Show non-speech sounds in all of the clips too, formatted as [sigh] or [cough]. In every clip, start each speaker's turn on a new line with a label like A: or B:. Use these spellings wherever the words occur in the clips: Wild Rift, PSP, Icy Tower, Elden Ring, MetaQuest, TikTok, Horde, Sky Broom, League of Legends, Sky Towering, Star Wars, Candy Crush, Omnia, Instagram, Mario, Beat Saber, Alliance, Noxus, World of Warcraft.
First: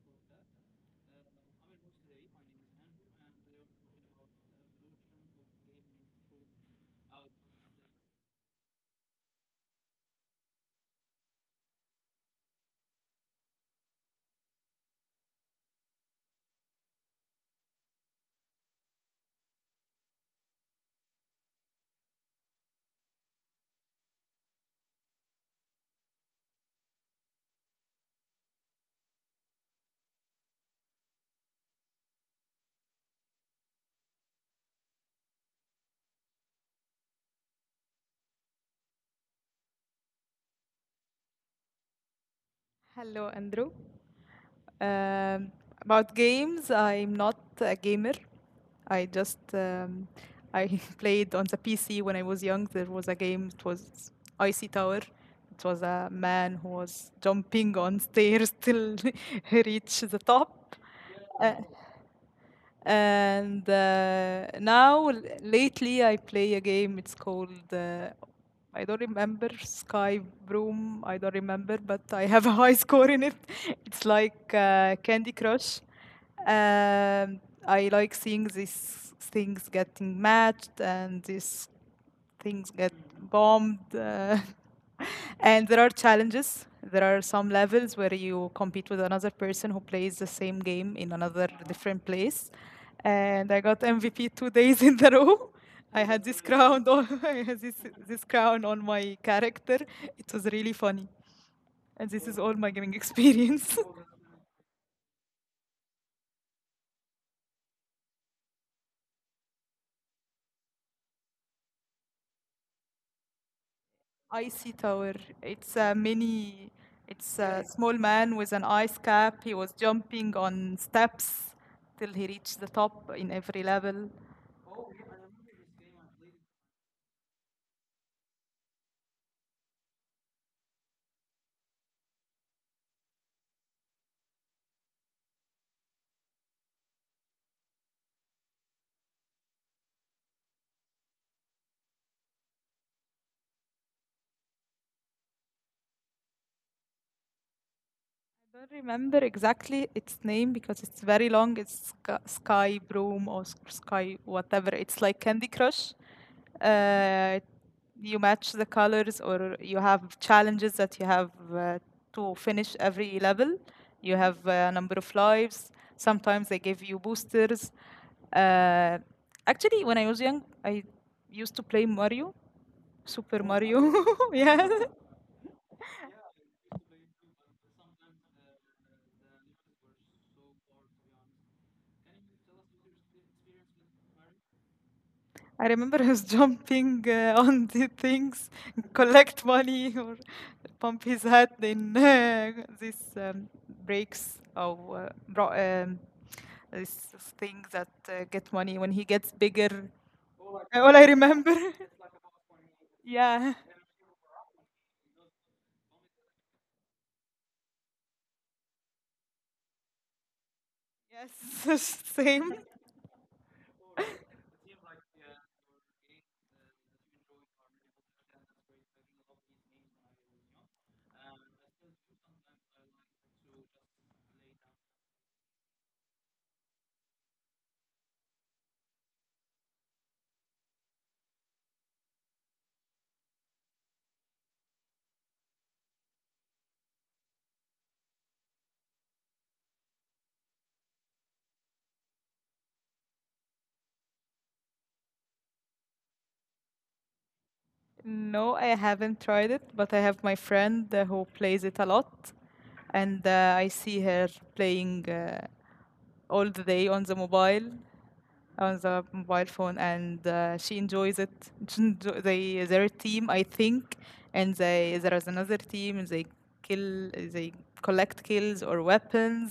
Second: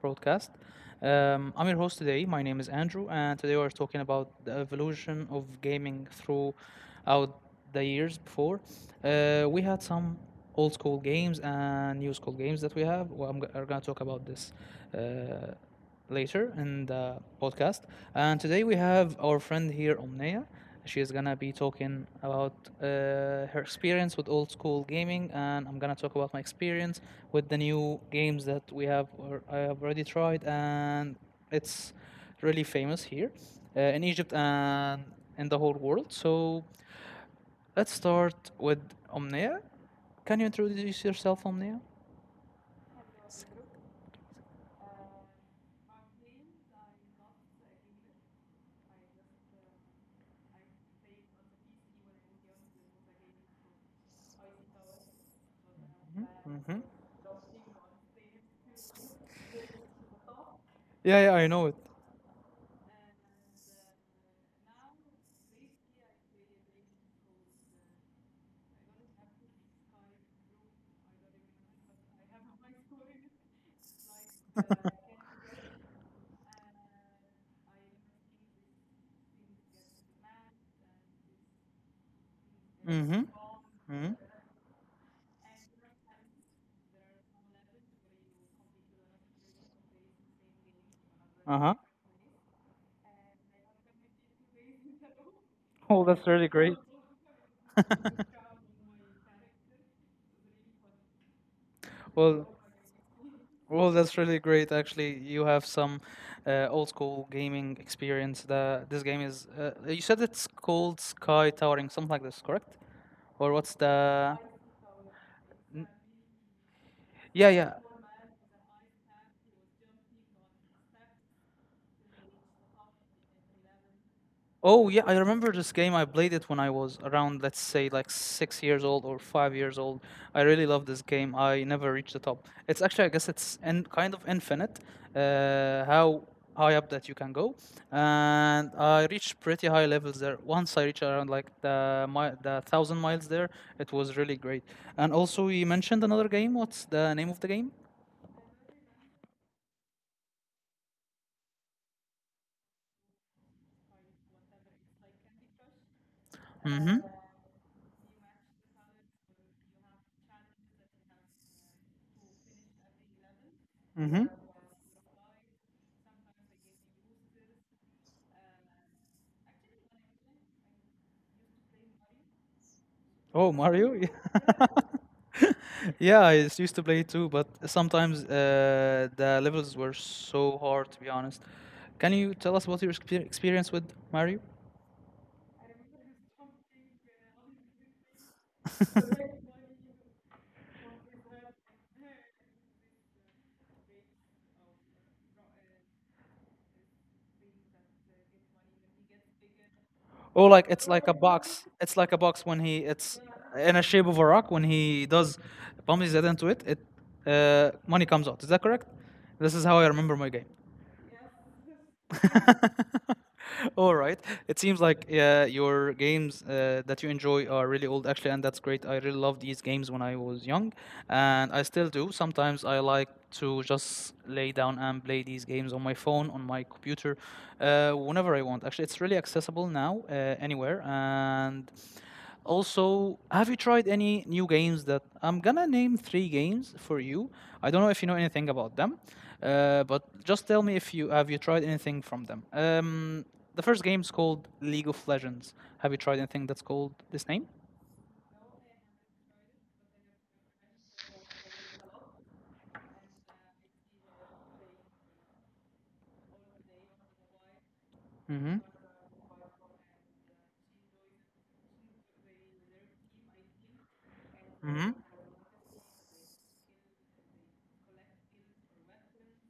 A: broadcast. I'm your host today. My name is Andrew, and today we're talking about the evolution of gaming throughout the years before. We had some old school games and new school games that we have. Well, are going to talk about this Uh, later in the podcast. And today we have our friend here, Omnia. She is gonna be talking about uh, her experience with old school gaming, and I'm gonna talk about my experience with the new games that we have or I have already tried, and it's really famous here in Egypt and in the whole world. So let's start with Omnia. Can you introduce yourself, Omnia?
B: Hello, Andrew. Um, about games, I'm not a gamer. I just I [laughs] played on the PC when I was young. There was a game. It was Icy Tower. It was a man who
A: Mm-hmm.
B: was jumping on stairs [laughs] till [laughs] he reached the top.
A: Yeah, yeah, I
B: Uh,
A: know it.
B: and Now, lately, I play a game. It's called, I don't remember, Sky Broom. I don't remember, but I have a [laughs] high score in it. [laughs] It's like Candy Crush. Um, I like seeing these things getting matched and this things get
A: Mm-hmm.
B: bombed.
A: Mm-hmm.
B: [laughs] And there are challenges. There are some levels where you compete with another person who plays the same game in another
A: Uh-huh.
B: different place. And I got MVP two days in a [laughs] row.
A: [laughs]
B: I
A: Oh,
B: had
A: that's
B: this
A: really great.
B: crown on [laughs] I had this
A: [laughs]
B: crown on my character. It was really funny. And this is
A: Well,
B: all my gaming experience. [laughs]
A: that's really great. Actually, you have some old school gaming experience. The this game is. You said it's called Sky Towering, something like this, correct? Or what's the?
B: Icy Tower. It's a mini, it's
A: Yeah,
B: a
A: yeah.
B: small man with an ice cap. He was jumping on steps till he reached the top in every level.
A: Oh yeah, I remember this game. I played it when I was around, let's say, like 6 years old or 5 years old. I really love this game. I never reached the top. It's actually, I guess, it's in, kind of infinite, how high up that you can go. And I reached pretty high levels there. Once I reached around like the thousand miles there, it was really great. And also, you mentioned another game. What's the name of the game?
B: Don't remember exactly its name because it's very long. It's Sky Broom or Sky whatever. It's like Candy Crush.
A: Mm-hmm.
B: Uh, you match the colors, or you have challenges that you have to finish every level. You
A: Mm-hmm.
B: have a number of lives. Sometimes they give you boosters. Uh, actually, when I was young, I used to play Mario, Super Oh,
A: Oh,
B: Mario.
A: Mario.
B: [laughs] Yeah,
A: [laughs] Yeah, used to play too, but sometimes the levels were so hard, to be honest. Can you tell us what your experience with Mario?
B: I remember he was [laughs] jumping on the things,
A: [laughs]
B: collect money or pump his head in this breaks or this thing that get money when he gets bigger.
A: Oh, like it's
B: All I
A: like a
B: remember,
A: box. It's like a box when he
B: [laughs]
A: it's
B: yeah,
A: in a shape of a rock. When he does bumps his head into it, money comes out. Is that correct? This is how I remember my game.
B: yes, [laughs] same.
A: [laughs] All right. It seems like your games that you enjoy are really old, actually, and that's great. I really loved these games when I was young, and I still do. Sometimes I like to just lay down and play these games on my phone, on my computer, whenever I want. Actually, it's really accessible now, anywhere, and also, have you tried any new games that I'm gonna name three games for you? I don't know if you know anything about them, but just tell me if you tried anything from them. The first game is called League of Legends. Have you tried anything that's called this name?
B: No, I haven't tried it, but I have my friend who plays it a lot, and I see her playing all the day on the
A: Mm-hmm.
B: mobile phone and she enjoys it. [laughs] They, their team I think, and they
A: Mm-hmm.
B: there is another team and they collect kills or weapons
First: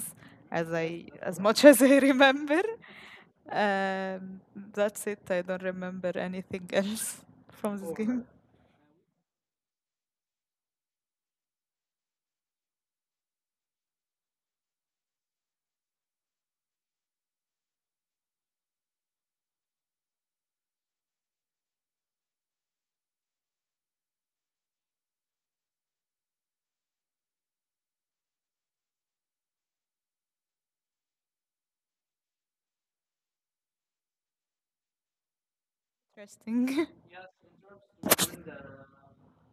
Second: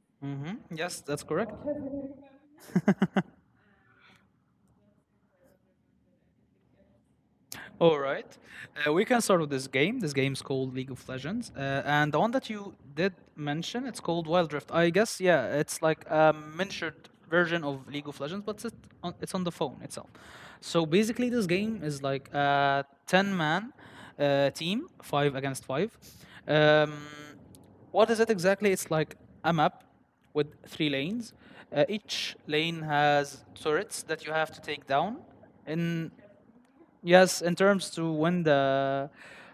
A: Mm-hmm. Yes, that's
B: as
A: correct.
B: much [laughs] as I remember.
A: [laughs]
B: um, that's it. I don't remember anything else [laughs] from
A: [laughs]
B: this
A: All
B: game.
A: right. We can start with this game. This game's called League of Legends. And the one that you did mention, it's called Wild Rift. I guess, yeah, it's like a miniatured version of League of Legends, but it's on the phone itself. So basically, this game is like a 10 man team, 5 against 5. Um, what is it exactly? It's like a map with 3 lanes. Each lane has turrets that you have to take down in
B: Interesting.
A: Yes, in terms to win the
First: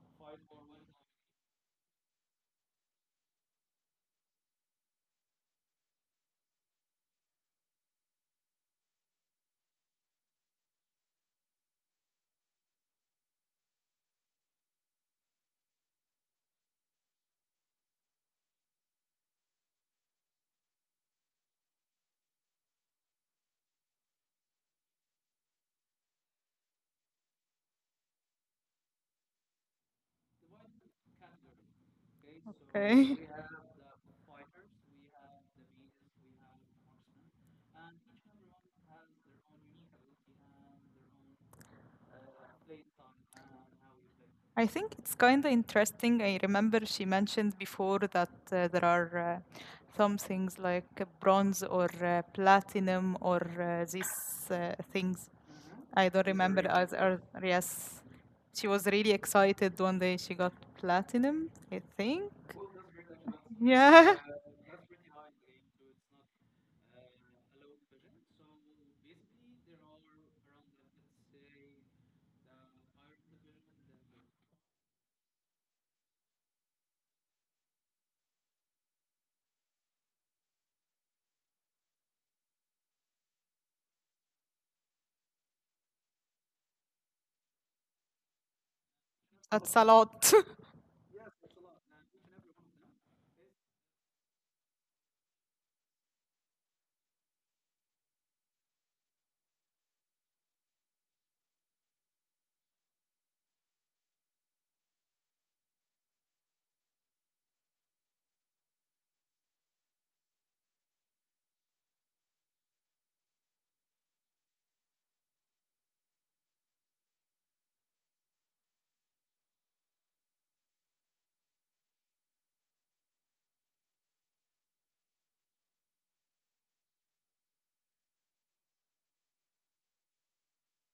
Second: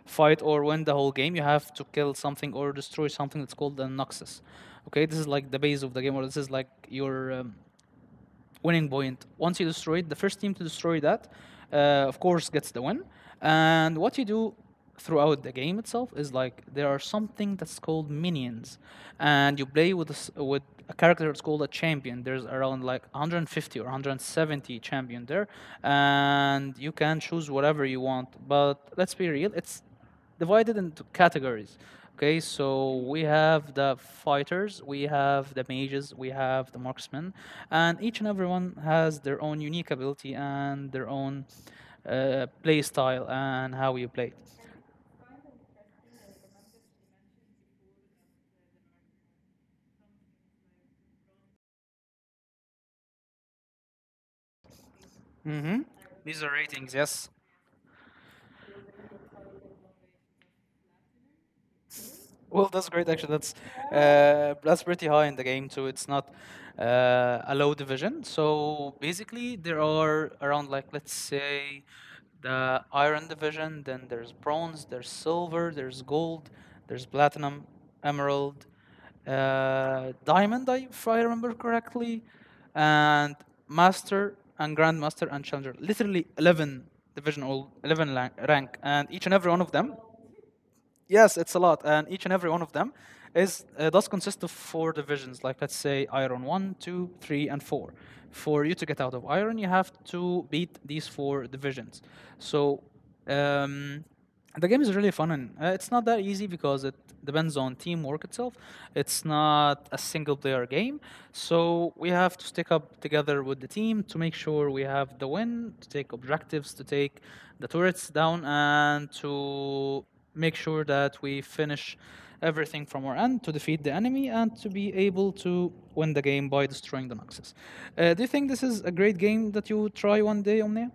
A: fight or win the whole game, you have to kill something or destroy something that's called the Noxus. Okay, this is like the base of the game, or this is like your winning point. Once you destroy it, the first team to destroy that, uh, of course, gets the win. And what you do throughout the game itself is like there are something that's called minions, and you play with a s with a character that's called a champion. There's around like 150 or 170 champion there, and you can choose whatever you want. But let's be real, it's divided into categories. Okay,
B: [laughs]
A: so
B: Okay.
A: we have the fighters, we have the mages, we have the marksmen, and each and everyone has their own unique ability and their own play style and how you play.
B: I think it's kind of interesting. I remember she mentioned before that there are some things like bronze or platinum or these things.
A: hmm
B: I don't
A: These are
B: remember. Rare, as
A: ratings,
B: or
A: yes.
B: yes. She was really excited one day she got platinum, I think.
A: Well, that's great. Actually,
B: Yeah, [laughs]
A: that's pretty high in the game too. It's not a low division. So basically, there are around like let's say the iron division. Then there's bronze. There's silver. There's gold. There's platinum, emerald, diamond. If I remember correctly, and master and grandmaster and challenger. Literally 11 division, all 11 rank, and each and every one of
B: that's a
A: them
B: lot. [laughs]
A: Yes, it's a lot, and each and every one of them is does consist of 4 divisions. Like let's say iron 1, 2, 3, and 4. For you to get out of iron, you have to beat these 4 divisions. So um, the game is really fun, and it's not that easy because it depends on teamwork itself. It's not a single player game, so we have to stick up together with the team to make sure we have the win, to take objectives, to take the turrets down, and to make sure that we finish everything from our end to defeat the enemy and to be able to win the game by destroying the Noxus. Do you think this is a great game that you try one day, Omnia?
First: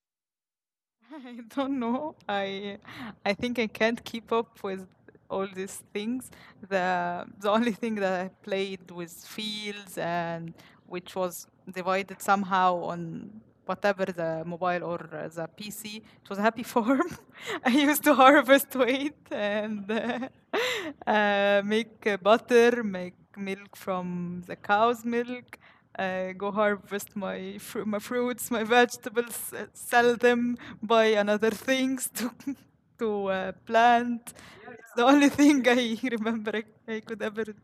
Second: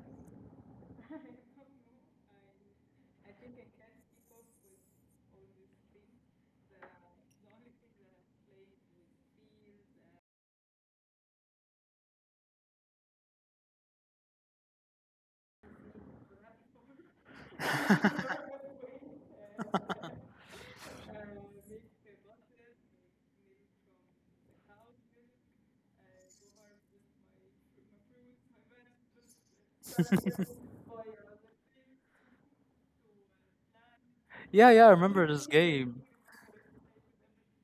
B: [laughs] I don't know. I think I can't keep up with all these things. The the only thing that I played was fields, and which was divided somehow on whatever the mobile or the PC. It was a happy farm. [laughs] I used to harvest wheat and [laughs] make butter, make milk from the cow's milk. Go harvest my my fruits, my vegetables, sell
A: [laughs]
B: them, buy another things to [laughs] to plant.
A: Yeah, yeah, I
B: It's the
A: remember
B: only
A: this
B: thing I
A: game.
B: [laughs] remember I could ever do.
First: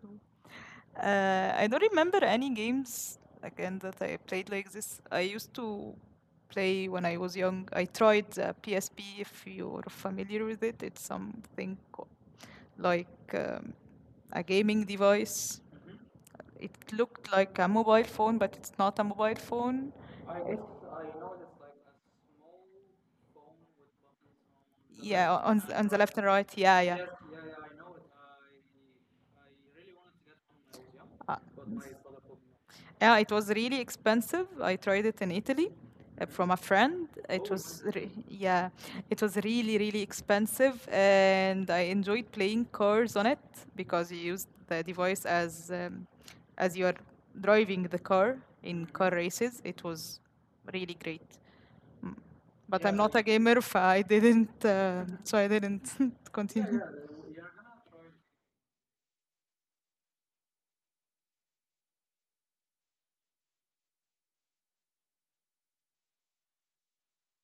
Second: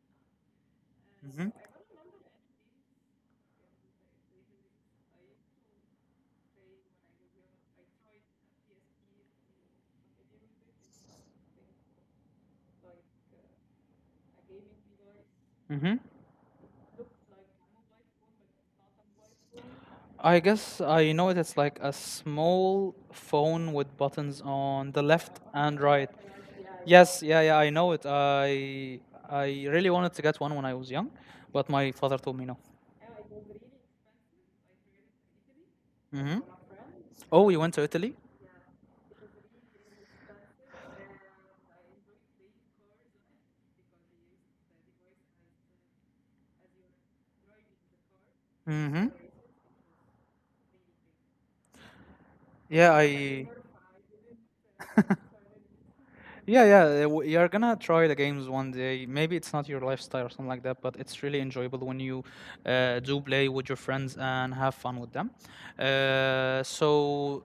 A: hmm
B: I don't remember any games again that I played like this. I used to play when I was young. I tried the PSP. If you're familiar with it, it's something like a gaming device.
A: Mm-hmm.
B: It looked like a mobile phone, but it's not a mobile phone. I
A: I
B: guess
A: guess
B: I
A: I know
B: know
A: it. It's
B: it's like
A: like a
B: a small
A: small
B: phone
A: phone with
B: with
A: buttons on the
B: buttons on. Yeah,
A: left and
B: on the
A: right.
B: left and right. Yeah, yeah. Yes,
A: Yes,
B: yeah,
A: yeah,
B: yeah,
A: yeah, I
B: I
A: know
B: know
A: it.
B: it. I,
A: I
B: I
A: really
B: really
A: wanted to
B: wanted
A: get one when I
B: to get
A: was
B: one
A: young,
B: when I was young. But
A: but
B: my
A: my father
B: father
A: told
B: told
A: me
B: me
A: no.
B: not to. Yeah, it was really expensive. I tried it in Italy
A: Mm-hmm.
B: from a friend. It
A: Oh,
B: Oh,
A: you went to Italy?
B: yeah, it was really really expensive, and I enjoyed playing cars on it because you used the device as you are driving the car in
A: Mm-hmm.
B: car races. It was really great. Mm, but yeah,
A: Yeah,
B: I'm not a
A: I
B: gamer, [laughs] so I didn't. So I didn't [laughs]
A: yeah
B: continue.
A: yeah
B: Yeah, yeah.
A: you're gonna try the games one day. Maybe it's not your lifestyle or something like that, but it's really enjoyable when you do play with your friends and have fun with them. So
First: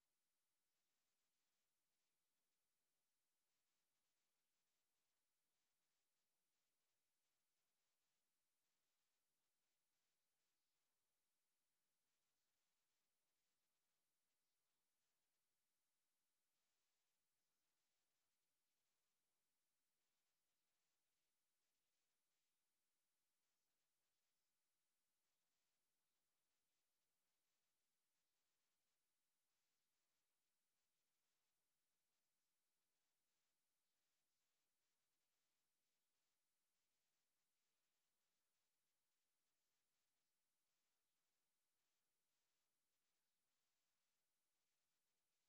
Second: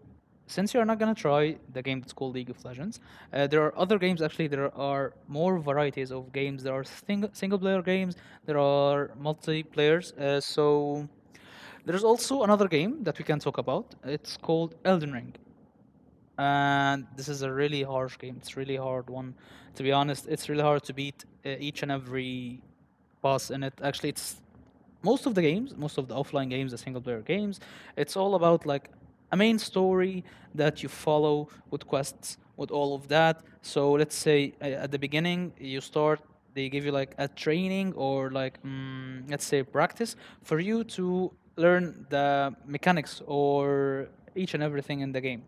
A: since you're not gonna try the game that's called League of Legends, there are other games actually. There are more varieties of games. There are single player games. There are multiplayers. So there's also another game that we can talk about. It's called Elden Ring. And this is a really harsh game. It's really hard one. To be honest, it's really hard to beat each and every boss in it. Actually, it's most of the games, most of the offline games, the single player games, it's all about like a main story that you follow with quests, with all of that. So let's say at the beginning you start, they give you like a training or like let's say practice for you to learn the mechanics or each and everything in the game.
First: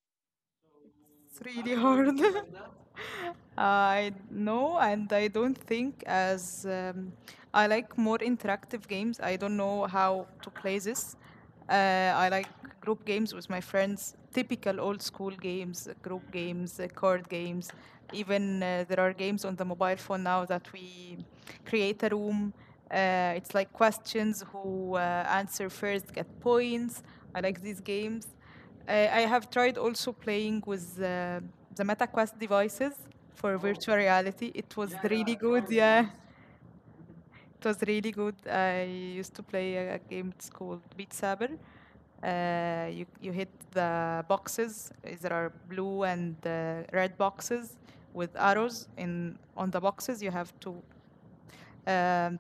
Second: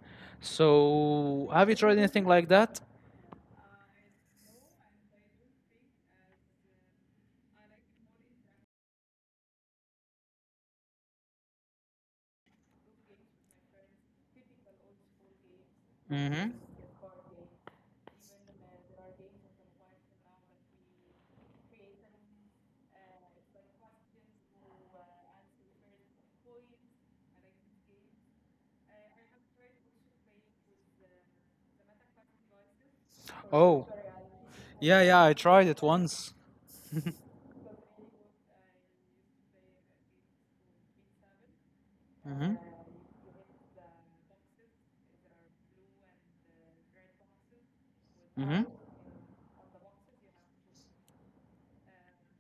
B: It's
A: So, have you
B: really
A: tried
B: hard.
A: anything like
B: [laughs]
A: that?
B: I no, and I don't think as I like more interactive games. I don't know how to play this. Uh, I like group games with my friends, typical old school games, group
A: Mm-hmm.
B: games, card games. Even there are games on the mobile phone now that we create a room. It's like questions who answer first get points. I like these games. I have tried also playing with the MetaQuest devices for
A: Oh,
B: virtual reality. It was
A: yeah, yeah, I
B: really good,
A: tried it
B: yeah.
A: once.
B: It was really good. I used to play a game. It's called Beat Saber.
A: Mm-hmm.
B: You hit the boxes. There are blue and red boxes with
A: Mm-hmm.
B: arrows. In on the boxes, you have to um,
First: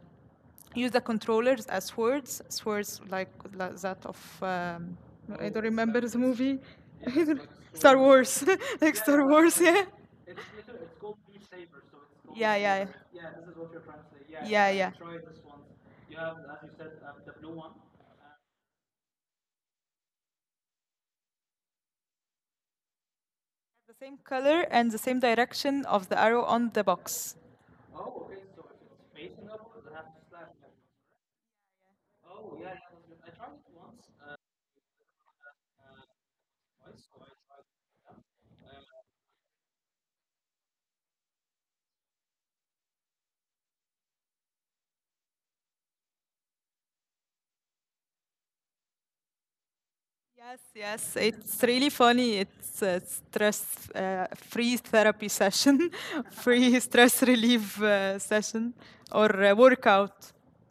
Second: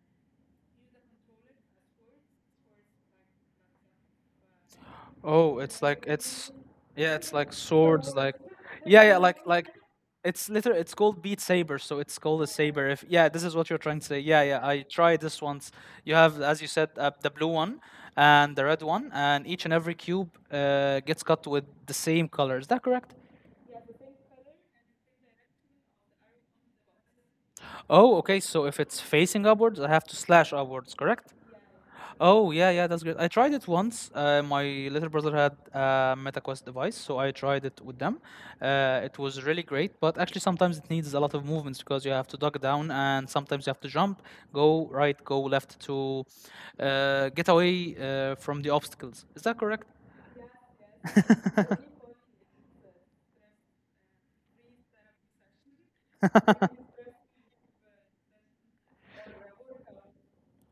B: use the controllers as swords, swords like that of I
A: Oh,
B: don't
A: it's
B: remember
A: like
B: the
A: it's,
B: movie, [laughs]
A: yeah, it's like
B: Star
A: swords,
B: Wars, [laughs] like
A: yeah, yeah,
B: Star Wars,
A: like,
B: yeah.
A: it's liter. It's called Beat Saber, so it's called a
B: Yeah, yeah.
A: saber. If yeah, this is what you're trying to say. Yeah, yeah,
B: Yeah,
A: I
B: yeah.
A: tried this once. You have, as you said, the blue one and the red one, and each and every cube gets cut with the same color. Is that correct?
B: The same color and the same direction of the arrow on the box.
A: Oh, okay. So if it's facing upwards, I have to slash upwards, correct? Oh, yeah, yeah, that's good. I tried it once. My little brother had a MetaQuest device, so I tried it with them. It was really great, but actually, sometimes it needs a lot of movements because you have to duck down and sometimes you have to jump, go right, go left to get away from the obstacles. Is that correct?
B: Yes, yes, it's really
A: [laughs]
B: funny. It's a stress free therapy session, [laughs] free stress relief session, or workout.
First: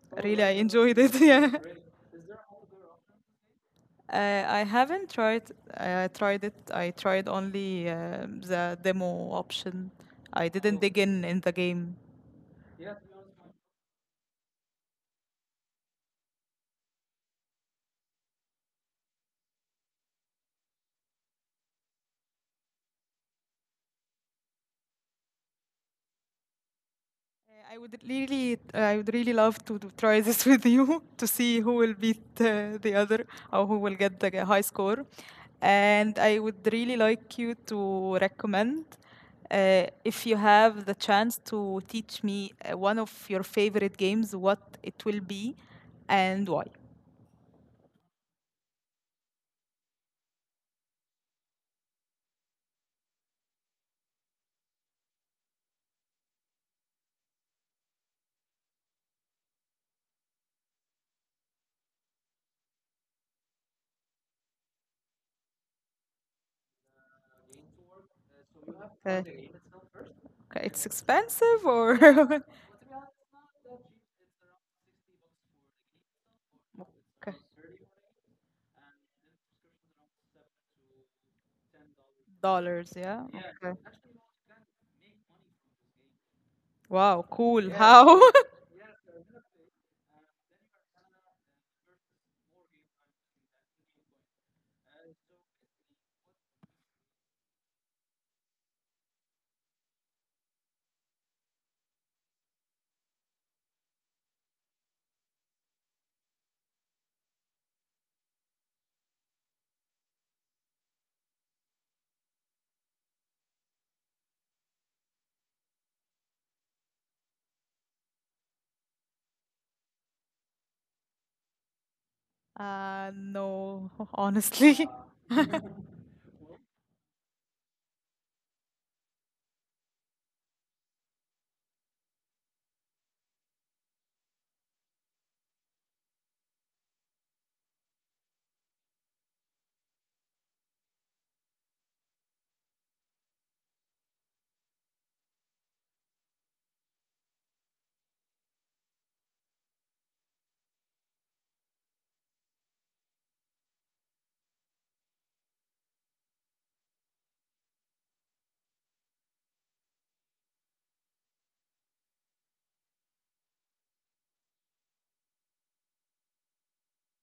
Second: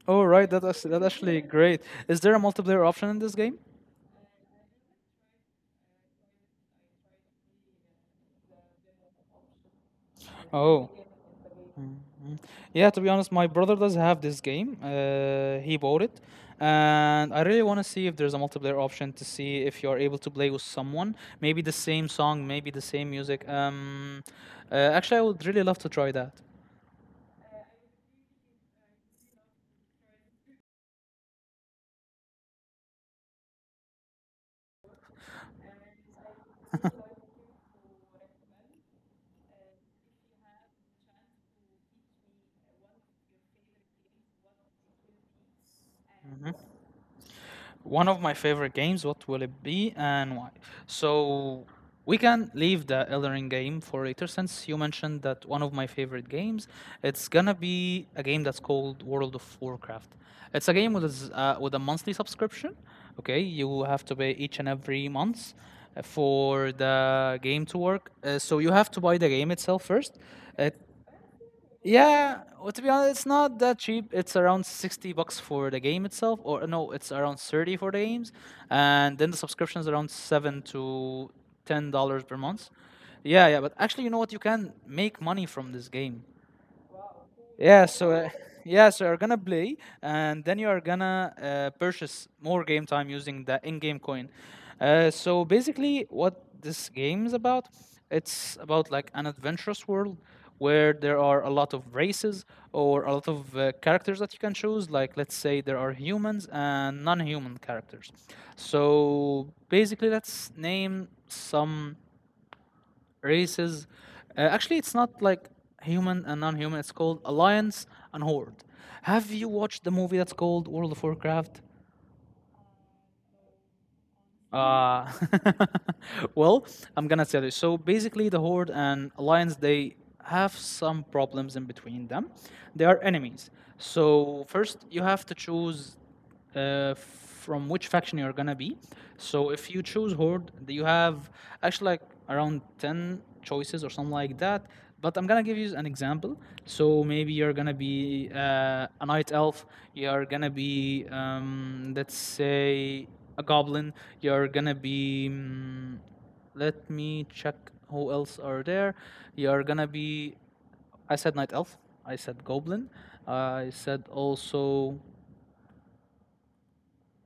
A: Oh,
B: Really,
A: right.
B: I enjoyed
A: That's
B: it.
A: actually
B: [laughs]
A: great. Is there a multiplayer option in this game?
B: Yeah, I haven't tried. I tried it. I tried only the demo option. I didn't
A: Oh.
B: dig in the game.
A: Mhm. Yeah, to be honest, my brother does have this game. He bought it, and I really want to see if there's a multiplayer option to see if you're able to play with someone. Maybe the same song, maybe the same music. Actually, I would really love to try that.
B: I would really love to try [laughs] this with you [laughs] to see who will beat the other or who will get the high score. And I would really like you to recommend, if you have the chance, to teach me one of your favorite games, what it will be and why.
A: Mm-hmm. One of my favorite games. What will it be and why? So we can leave the Elden Ring game for later since you mentioned that one of my favorite games. It's gonna be a game that's called World of Warcraft. It's a game with with a monthly subscription. Okay, you have to pay each and every month for the game to work. So you have to buy the
B: Okay,
A: game itself first. It
B: it's expensive
A: yeah,
B: or
A: well, to be honest, it's not that cheap. It's around 60 bucks for the game itself, or no,
B: [laughs]
A: it's
B: okay.
A: around 30 for the games. And then the subscription is around 7 to $10 per month.
B: Dollars, yeah. Yeah,
A: Yeah, yeah,
B: okay.
A: but actually, you know what? You can make money from this game.
B: Wow, cool. Yeah.
A: Yeah, so
B: How?
A: uh,
B: [laughs]
A: yeah, so you're gonna play, and then you are gonna purchase more game time using the in-game coin. So basically, what this game is about, it's about like an adventurous world where there are a lot of races or a lot of characters that you can choose. Like let's say there are humans and non-human characters. So basically, let's name some races. Actually, it's not like human and non-human. It's called Alliance and Horde. Have you watched the movie that's called World of Warcraft?
B: No, [laughs] honestly.
A: Uh,
B: [laughs]
A: [laughs] well, I'm gonna tell you. So basically, the Horde and Alliance they have some problems in between them. They are enemies. So first, you have to choose from which faction you're gonna be. So if you choose Horde, you have actually like around 10 choices or something like that. But I'm gonna give you an example. So maybe you're gonna be a night elf. You're gonna be, let's say, a goblin. You're gonna be. Let me check who else are there. You're gonna be. I said night elf. I said goblin. I said also